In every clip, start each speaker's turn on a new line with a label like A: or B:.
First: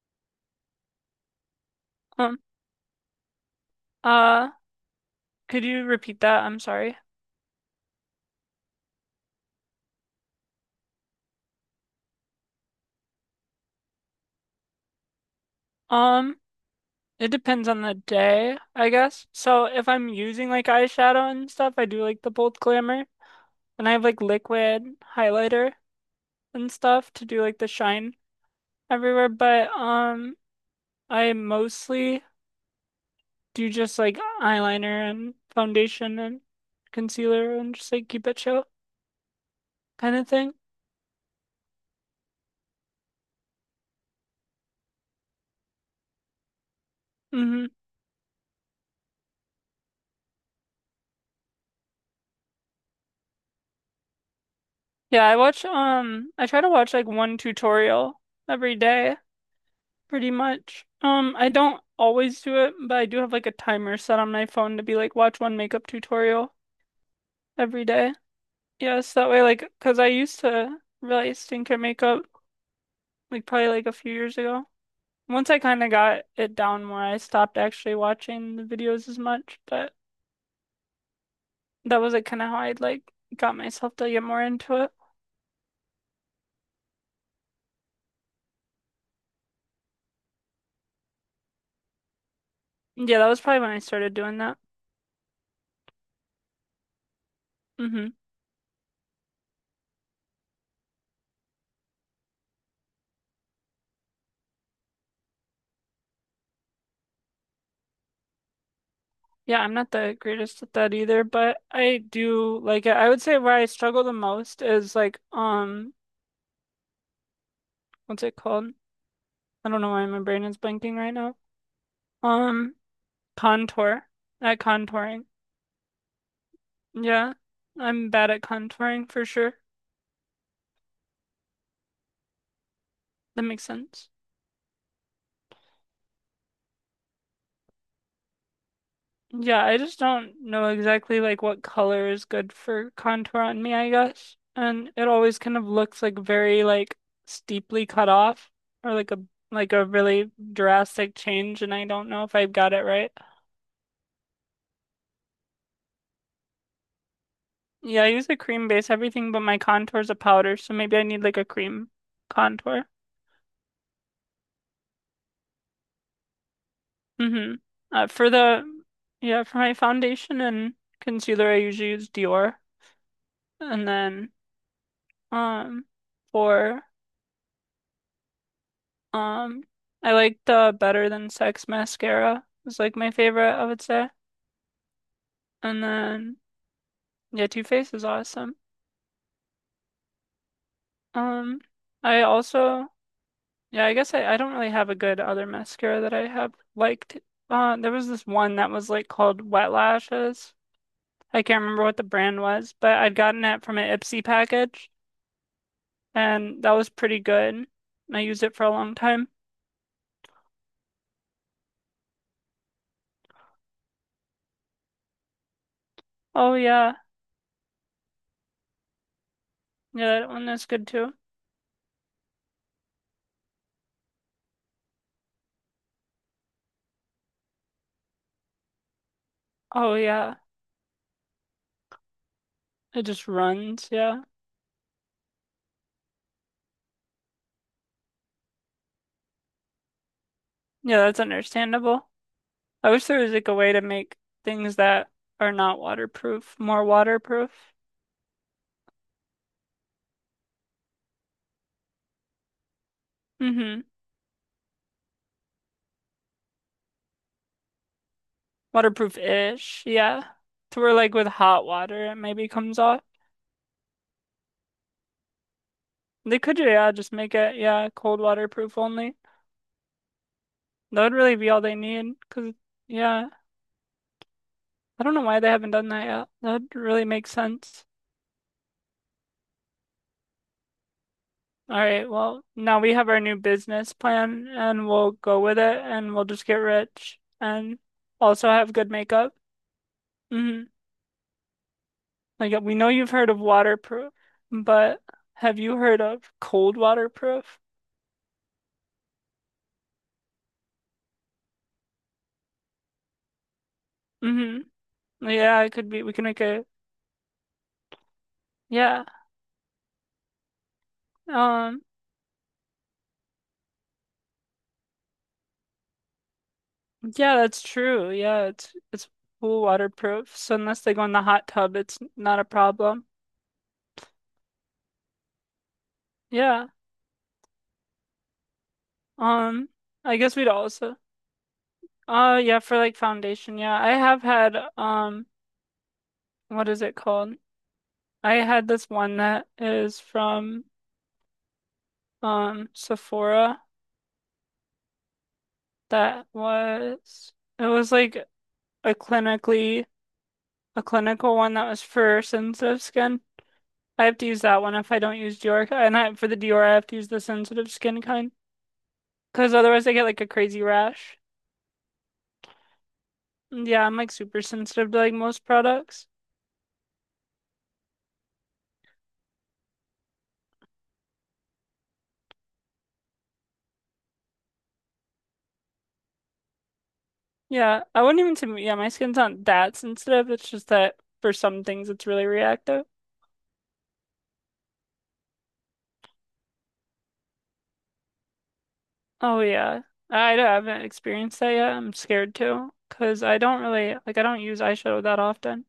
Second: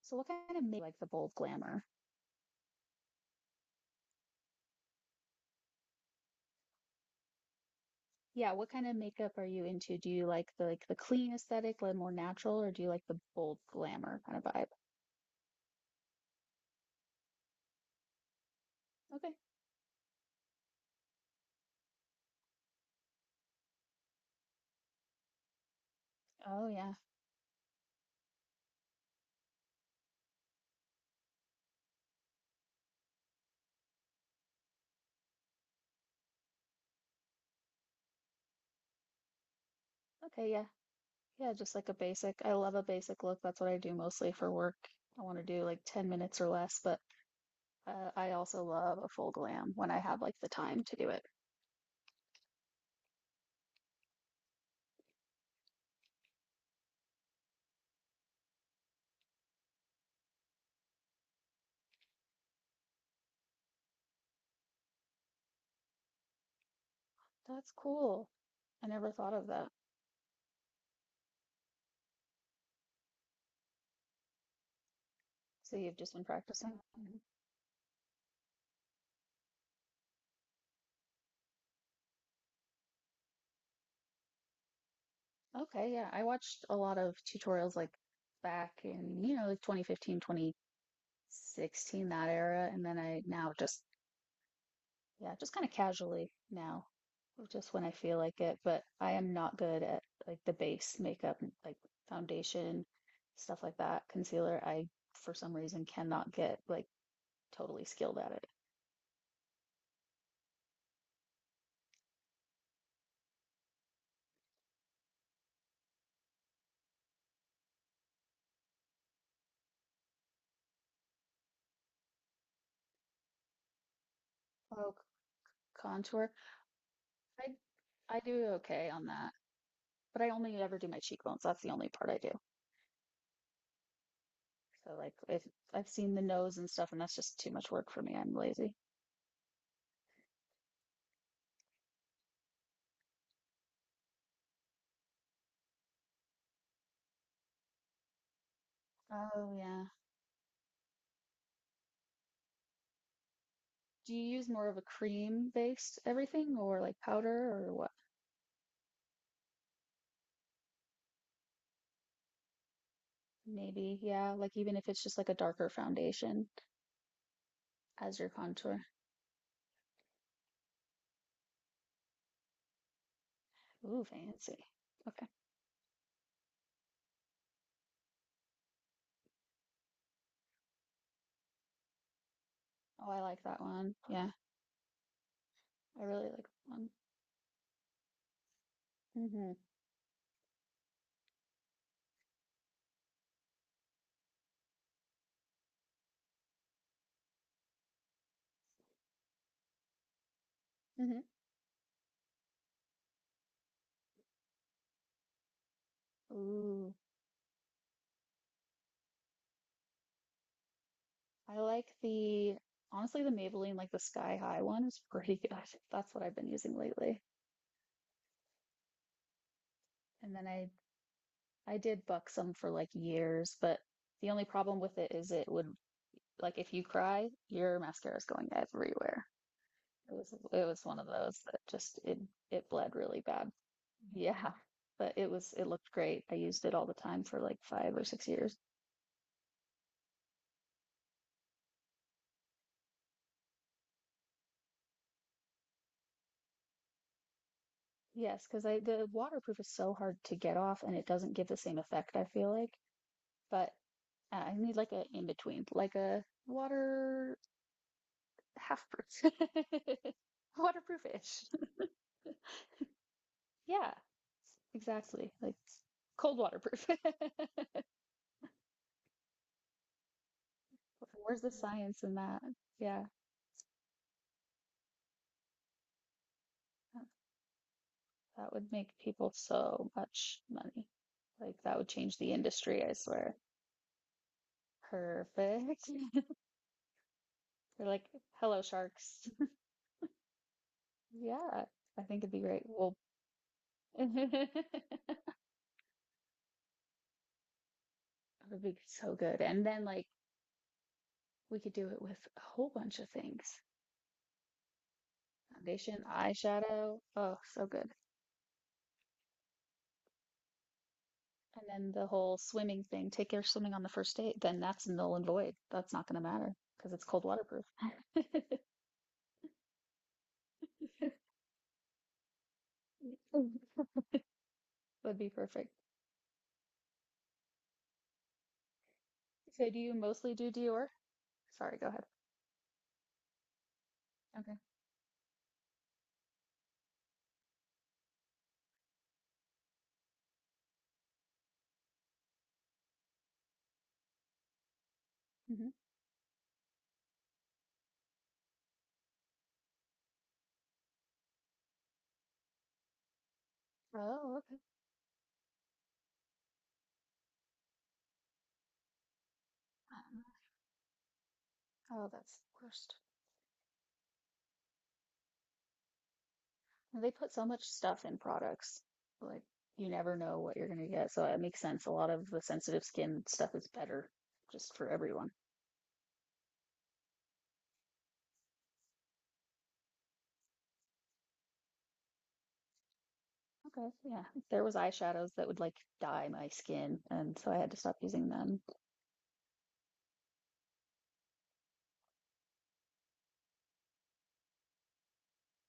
A: So what kind of make like the bold glamour?
B: Um, uh, could you repeat that? I'm sorry.
A: Yeah, what kind of makeup are you into? Do you like the clean aesthetic, like more natural, or do you like the bold glamour kind of vibe?
B: Um, it depends on the day, I guess.
A: Okay.
B: So if I'm using like eyeshadow and stuff, I do like the bold glamour. And I have like liquid highlighter
A: Oh
B: and
A: yeah.
B: stuff to do like the shine everywhere. But I mostly do just like eyeliner and foundation and concealer and just like keep it chill kind of
A: Okay,
B: thing.
A: yeah. Yeah, just like a basic. I love a basic look. That's what I do mostly for work. I want to do like 10 minutes or less, but
B: Mm-hmm.
A: I also love a full glam when I have like the time to do it.
B: Yeah, I watch I try to watch like one tutorial every day. Pretty much. I don't always do it, but I do have like a timer set on my phone to be like watch one makeup tutorial
A: That's
B: every day.
A: cool. I never
B: Yes, that
A: thought
B: way
A: of
B: like
A: that.
B: because I used to really stink at makeup like probably like a few years ago. Once I
A: So
B: kind of
A: you've just been
B: got it
A: practicing?
B: down more, I
A: Mhm.
B: stopped actually watching the videos as much, but that was like kind of how I like got myself to get more into it.
A: Okay, yeah. I watched a lot of tutorials like back in like 2015, 16, that era. And then
B: Yeah,
A: I
B: that was
A: now
B: probably when I
A: just
B: started doing that.
A: yeah, just kind of casually now, just when I
B: Hmm.
A: feel like it. But I am not good at like the base makeup, like foundation, stuff like that, concealer. I for some reason cannot get like totally skilled at it.
B: Yeah, I'm not the greatest at that either, but I do like it. I would say where I struggle the most is like what's it called? I don't know why my brain is blanking right now. Um Contour. At
A: Oh,
B: contouring.
A: contour.
B: Yeah.
A: i
B: I'm
A: i
B: bad
A: do
B: at
A: okay on
B: contouring for
A: that,
B: sure.
A: but I only ever do my cheekbones. That's the only part I do.
B: That makes sense.
A: So like if I've seen the nose and stuff, and that's just too much work for me, I'm lazy.
B: Yeah, I just don't know exactly like what color is good for contour on me, I guess. And it always kind of looks like very like steeply cut off or
A: Oh
B: like a
A: yeah.
B: really drastic change and I don't know if I've got it right.
A: Do you use more of a cream-based everything or like powder or what?
B: Yeah, I use a cream base everything but my contour is a powder, so maybe I need like a cream contour.
A: Maybe, yeah, like even if it's just like a darker foundation
B: Mm-hmm. Uh,
A: as
B: for
A: your
B: the
A: contour.
B: yeah, for my foundation and concealer I usually use Dior. And
A: Ooh,
B: then
A: fancy. Okay.
B: um for Um, I like the Better Than Sex mascara. Was like
A: Oh,
B: my
A: I like
B: favorite,
A: that
B: I would
A: one.
B: say.
A: Yeah,
B: And
A: I really
B: then
A: like that one.
B: yeah, Too Faced is awesome.
A: Mm-hmm.
B: Um, I also yeah, I guess I don't really have a good other mascara that I have liked. There was this one that was like called Wet Lashes.
A: Mm-hmm.
B: I can't remember what the brand was, but I'd gotten it from an Ipsy package, and that was
A: Ooh,
B: pretty good. And I used it for a long time.
A: I like the honestly the Maybelline like the Sky High one is pretty good. That's what I've been
B: Oh
A: using
B: yeah,
A: lately.
B: yeah, that
A: And then
B: one is
A: I
B: good too.
A: I did Buxom for like years, but the only problem with it is it would, like if you cry, your mascara is going everywhere.
B: Oh
A: It was
B: yeah,
A: it was one of those that just it bled
B: it
A: really
B: just
A: bad.
B: runs, yeah.
A: Yeah, but it looked great. I used it all the time for like 5 or 6 years.
B: Yeah, that's understandable. I wish there was like a way to make things that are not waterproof more waterproof.
A: Yes, because I, the waterproof is so hard to get off and it doesn't give the same effect, I feel like. But
B: Mm-hmm.
A: I need like a in between, like a water half proof.
B: Waterproof-ish, yeah. To where like with
A: Waterproof-ish.
B: hot water it maybe comes off.
A: Yeah, exactly. Like cold
B: They could,
A: waterproof.
B: yeah, just make it, yeah, cold waterproof only. That would really
A: Where's
B: be
A: the
B: all they
A: science in
B: need,
A: that?
B: 'cause
A: Yeah.
B: yeah, I don't know why they haven't done that yet. That'd really make sense.
A: That would make people so much money. Like that
B: All
A: would
B: right,
A: change the
B: well, now
A: industry, I
B: we have our
A: swear.
B: new business plan and we'll go with it
A: Perfect.
B: and we'll just get rich and
A: They're like,
B: also
A: hello,
B: have good
A: sharks.
B: makeup. Mhm.
A: Yeah, I think it'd be great.
B: Like we know
A: Well,
B: you've heard of waterproof,
A: it
B: but have you heard of cold waterproof?
A: would be so good. And then like we could do it with a whole bunch of things.
B: Mm-hmm. Yeah, it could be.
A: Foundation,
B: We can make a
A: eyeshadow. Oh, so good.
B: yeah.
A: And
B: Um,
A: then the whole swimming thing. Take care of swimming on the first date. Then that's null and void. That's not going to matter because it's cold
B: yeah, that's
A: waterproof.
B: true. Yeah, it's pool waterproof. So unless they go in the hot tub, it's not a problem.
A: Would be perfect.
B: Yeah.
A: So
B: Um,
A: do you
B: I
A: mostly
B: guess we'd
A: do Dior?
B: also.
A: Sorry, go ahead.
B: Yeah, for like foundation. Yeah, I have
A: Okay.
B: had what is it called? I had this one that is from Sephora
A: Hmm.
B: that was. It was like a clinically a clinical one that was for sensitive skin. I have to
A: Oh,
B: use
A: okay.
B: that one if I don't use Dior, and I, for the Dior I have to use the sensitive skin kind because otherwise I get like
A: Um,
B: a crazy rash.
A: oh, that's the worst.
B: Yeah, I'm like super sensitive to like most products.
A: They put so much stuff in products. Like you never know what you're gonna get. So it makes sense. A lot of the sensitive skin stuff is better just for everyone.
B: Yeah, I wouldn't even say yeah, my skin's not that sensitive. It's just that for some things it's really reactive.
A: Okay, yeah. There was eyeshadows that would like dye my skin, and so I had to stop using them.
B: Oh yeah, I, don't- I haven't experienced that yet. I'm scared too because I don't use eyeshadow that often.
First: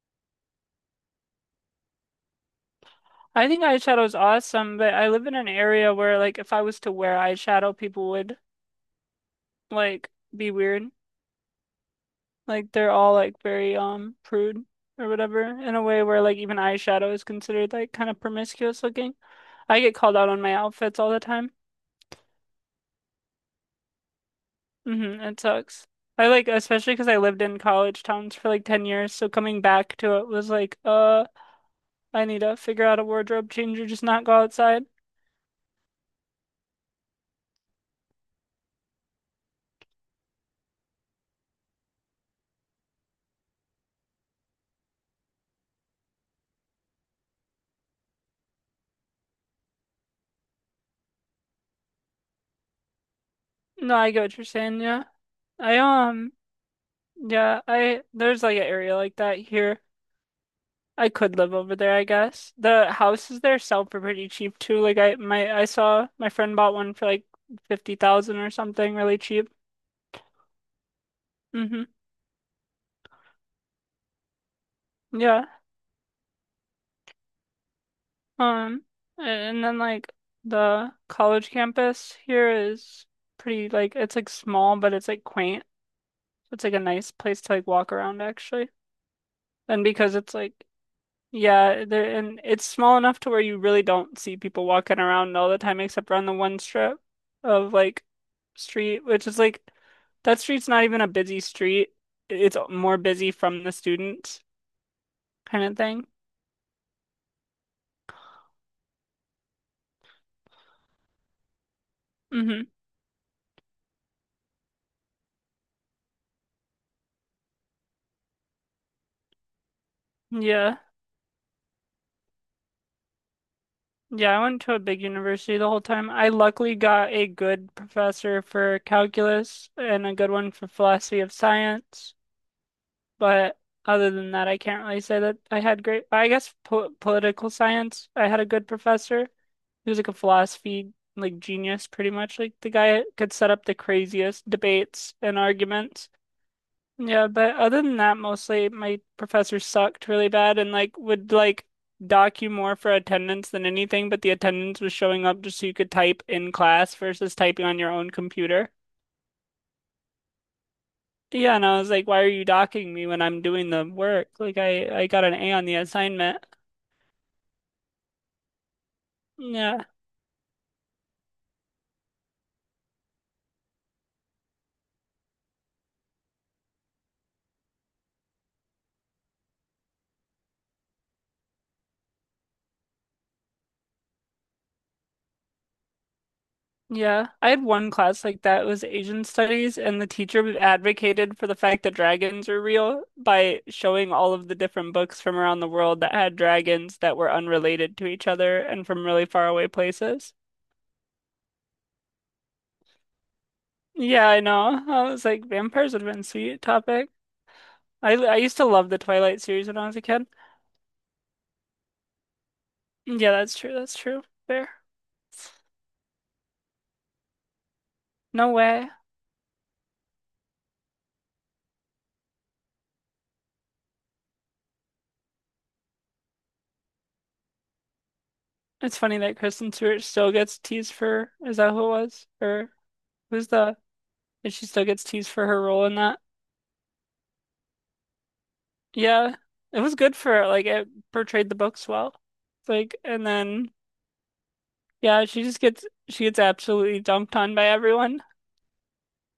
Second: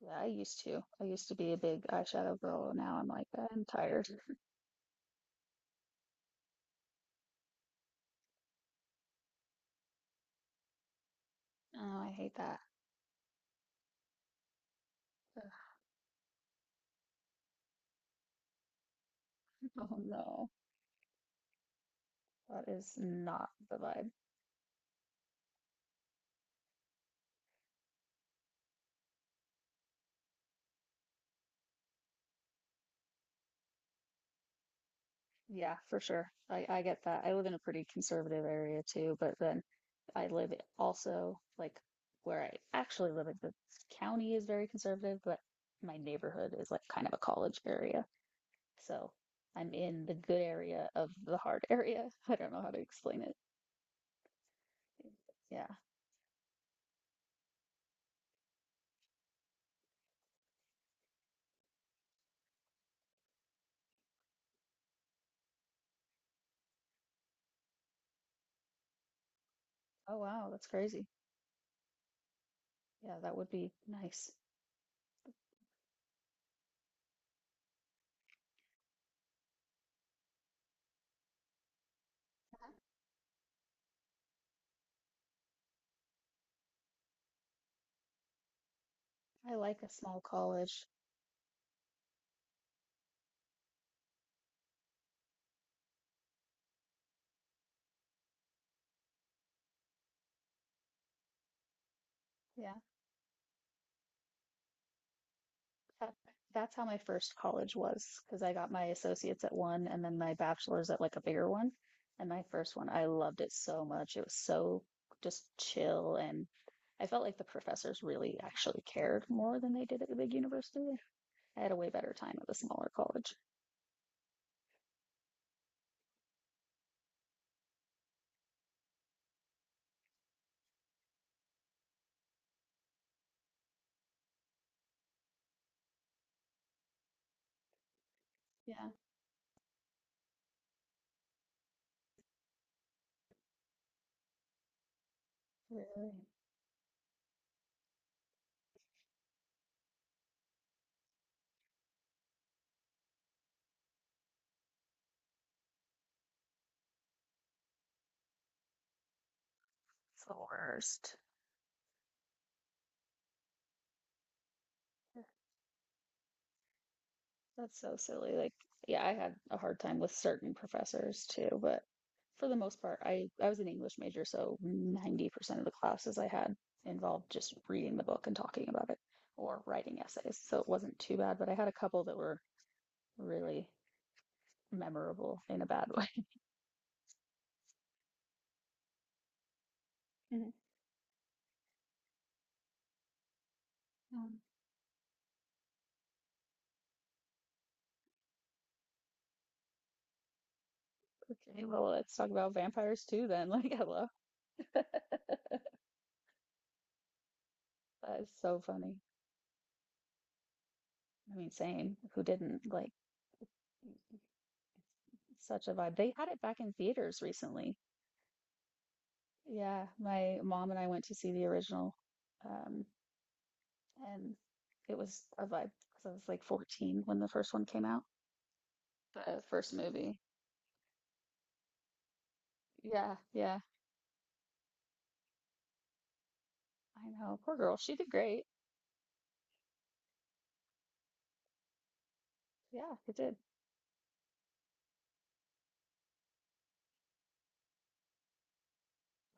A: Yeah, I used to. I used to be a big eyeshadow girl. And now I'm like,
B: I think
A: I'm
B: eyeshadow
A: tired.
B: is awesome, but I live in an area where like if I was to wear eyeshadow, people would like be weird.
A: Oh, I hate that.
B: Like they're all like very prude or whatever
A: Ugh.
B: in a way where like even eyeshadow is considered like kind of promiscuous looking. I get
A: Oh
B: called out on
A: no,
B: my outfits all the time.
A: that is not the vibe.
B: Hmm, it sucks. I like especially because I lived in college towns for like 10 years, so coming back to it was like, I need to figure out a wardrobe change or just not go outside.
A: Yeah, for sure. I get that. I live in a pretty conservative area too, but then I live also like where I actually live in the county is very conservative, but my neighborhood is like kind of a college area. So I'm in the good area of the hard area. I don't know how to explain it.
B: No, I get what you're saying, yeah.
A: Yeah.
B: I Yeah, I there's like an area like that here. I could live over there, I guess. The houses there sell for pretty cheap too. I saw my friend bought one for like 50,000 or something, really cheap.
A: Oh wow, that's crazy.
B: Hmm.
A: Yeah, that would be nice.
B: Yeah. Um and then like the college campus here is pretty like it's like small, but it's like quaint. It's like a nice place to like walk around actually.
A: I like
B: And
A: a
B: because
A: small
B: it's like
A: college.
B: Yeah, there and it's small enough to where you really don't see people walking around all the time except around the one strip of like street, which is like that street's not even a busy street. It's
A: Yeah.
B: more busy from the students kind of thing.
A: That's how my first college was, because I got my associates at one and then my bachelor's at like a bigger one. And my
B: Hmm.
A: first one, I loved it so much. It was so just chill, and I felt like the professors really actually cared more than they did at the big
B: Yeah.
A: university. I had a way better time at the smaller college.
B: Yeah, I went to a big university the whole time. I luckily got a good professor for calculus and a good one for philosophy of science. But other than that, I can't really say that I had great, I guess po political science, I had a good
A: Yeah,
B: professor. He was like a philosophy like genius pretty much. Like the guy could set up the craziest debates and arguments.
A: really.
B: Yeah, but other than that, mostly my professors sucked really bad and like would like dock you more for attendance than anything, but the attendance was showing up just so you could type in class versus typing on your own computer.
A: It's the worst.
B: Yeah, and I was like, why are you docking me when I'm doing the work? Like I got an A on the assignment.
A: That's so silly. Like, yeah, I had a hard
B: Yeah.
A: time with certain professors too, but for the most part, I was an English major, so 90% of the classes I had involved just reading the book and talking about it or writing essays. So it wasn't too bad, but I had a couple that were really memorable in a bad way.
B: Yeah. I had one class like that. It was Asian studies and the
A: Mhm.
B: teacher advocated for the fact that dragons are real by showing all
A: Um,
B: of the different books from around the world that had dragons that were unrelated to each other and from really far away places.
A: okay, well, let's talk about vampires too then. Like, hello.
B: Yeah, I know. I was like, vampires would have been a sweet topic. I
A: That is
B: I used
A: so
B: to love
A: funny.
B: the Twilight series when I was a kid.
A: I mean, same. Who didn't? Like,
B: Yeah, that's true. That's true. Fair.
A: such a vibe. They had it back in theaters recently.
B: No way.
A: Yeah, my mom and I went to see the original, um, and it was a vibe because I was like 14 when the first one came out,
B: It's funny that
A: the first
B: Kristen Stewart
A: movie.
B: still gets teased for, is that who it was?
A: Yeah,
B: Who's
A: yeah,
B: the, and she still gets teased for her role in that.
A: I know. Poor girl. She did great.
B: Yeah, it was good for her. Like it portrayed the books well.
A: Yeah,
B: like,
A: it
B: and
A: did.
B: then, yeah, she just gets, she gets absolutely dumped on by everyone.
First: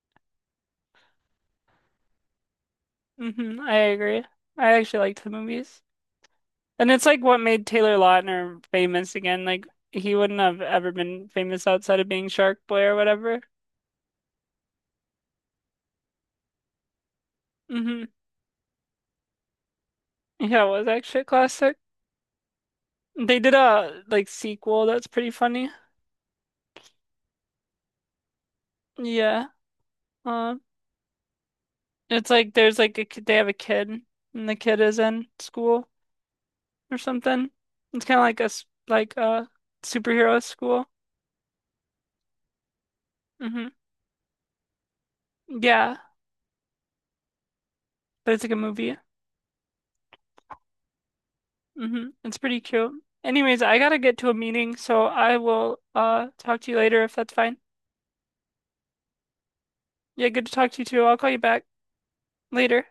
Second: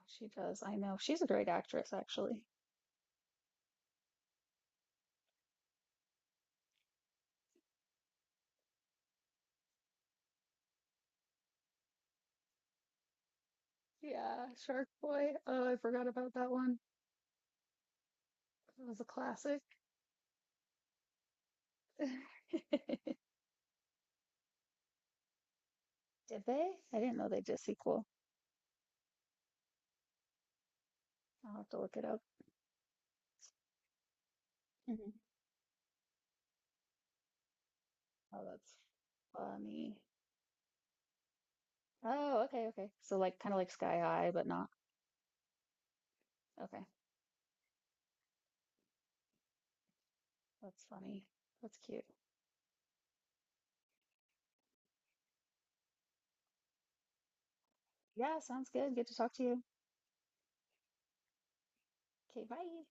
A: She does. I know. She's a great actress, actually.
B: Hmm, I agree. I actually liked the movies. And it's like what made Taylor Lautner famous again. Like he wouldn't have ever been famous outside of being Shark Boy or whatever.
A: Yeah, Shark Boy. Oh, I forgot about that one.
B: Hmm.
A: It was a classic.
B: Yeah, it was actually a classic. They did a like sequel that's pretty funny.
A: Did they? I didn't know they did a sequel.
B: Yeah. Uh,
A: I'll have to look it up.
B: it's like there's like a kid, they have a kid and the kid is
A: Mhm.
B: in school or something. It's kind of like
A: Oh, that's
B: like a
A: funny.
B: superhero school.
A: Oh, okay, okay. So like kind of like
B: Hmm.
A: Sky High, but not.
B: Yeah,
A: Okay,
B: but it's like a movie.
A: that's funny. That's cute.
B: Hmm. It's pretty cute. Anyways, I gotta get to a meeting, so I will talk to you later if that's fine.
A: Yeah, sounds good. Good to talk to you.
B: Yeah, good to talk to you too. I'll call you back
A: Okay, bye.
B: later.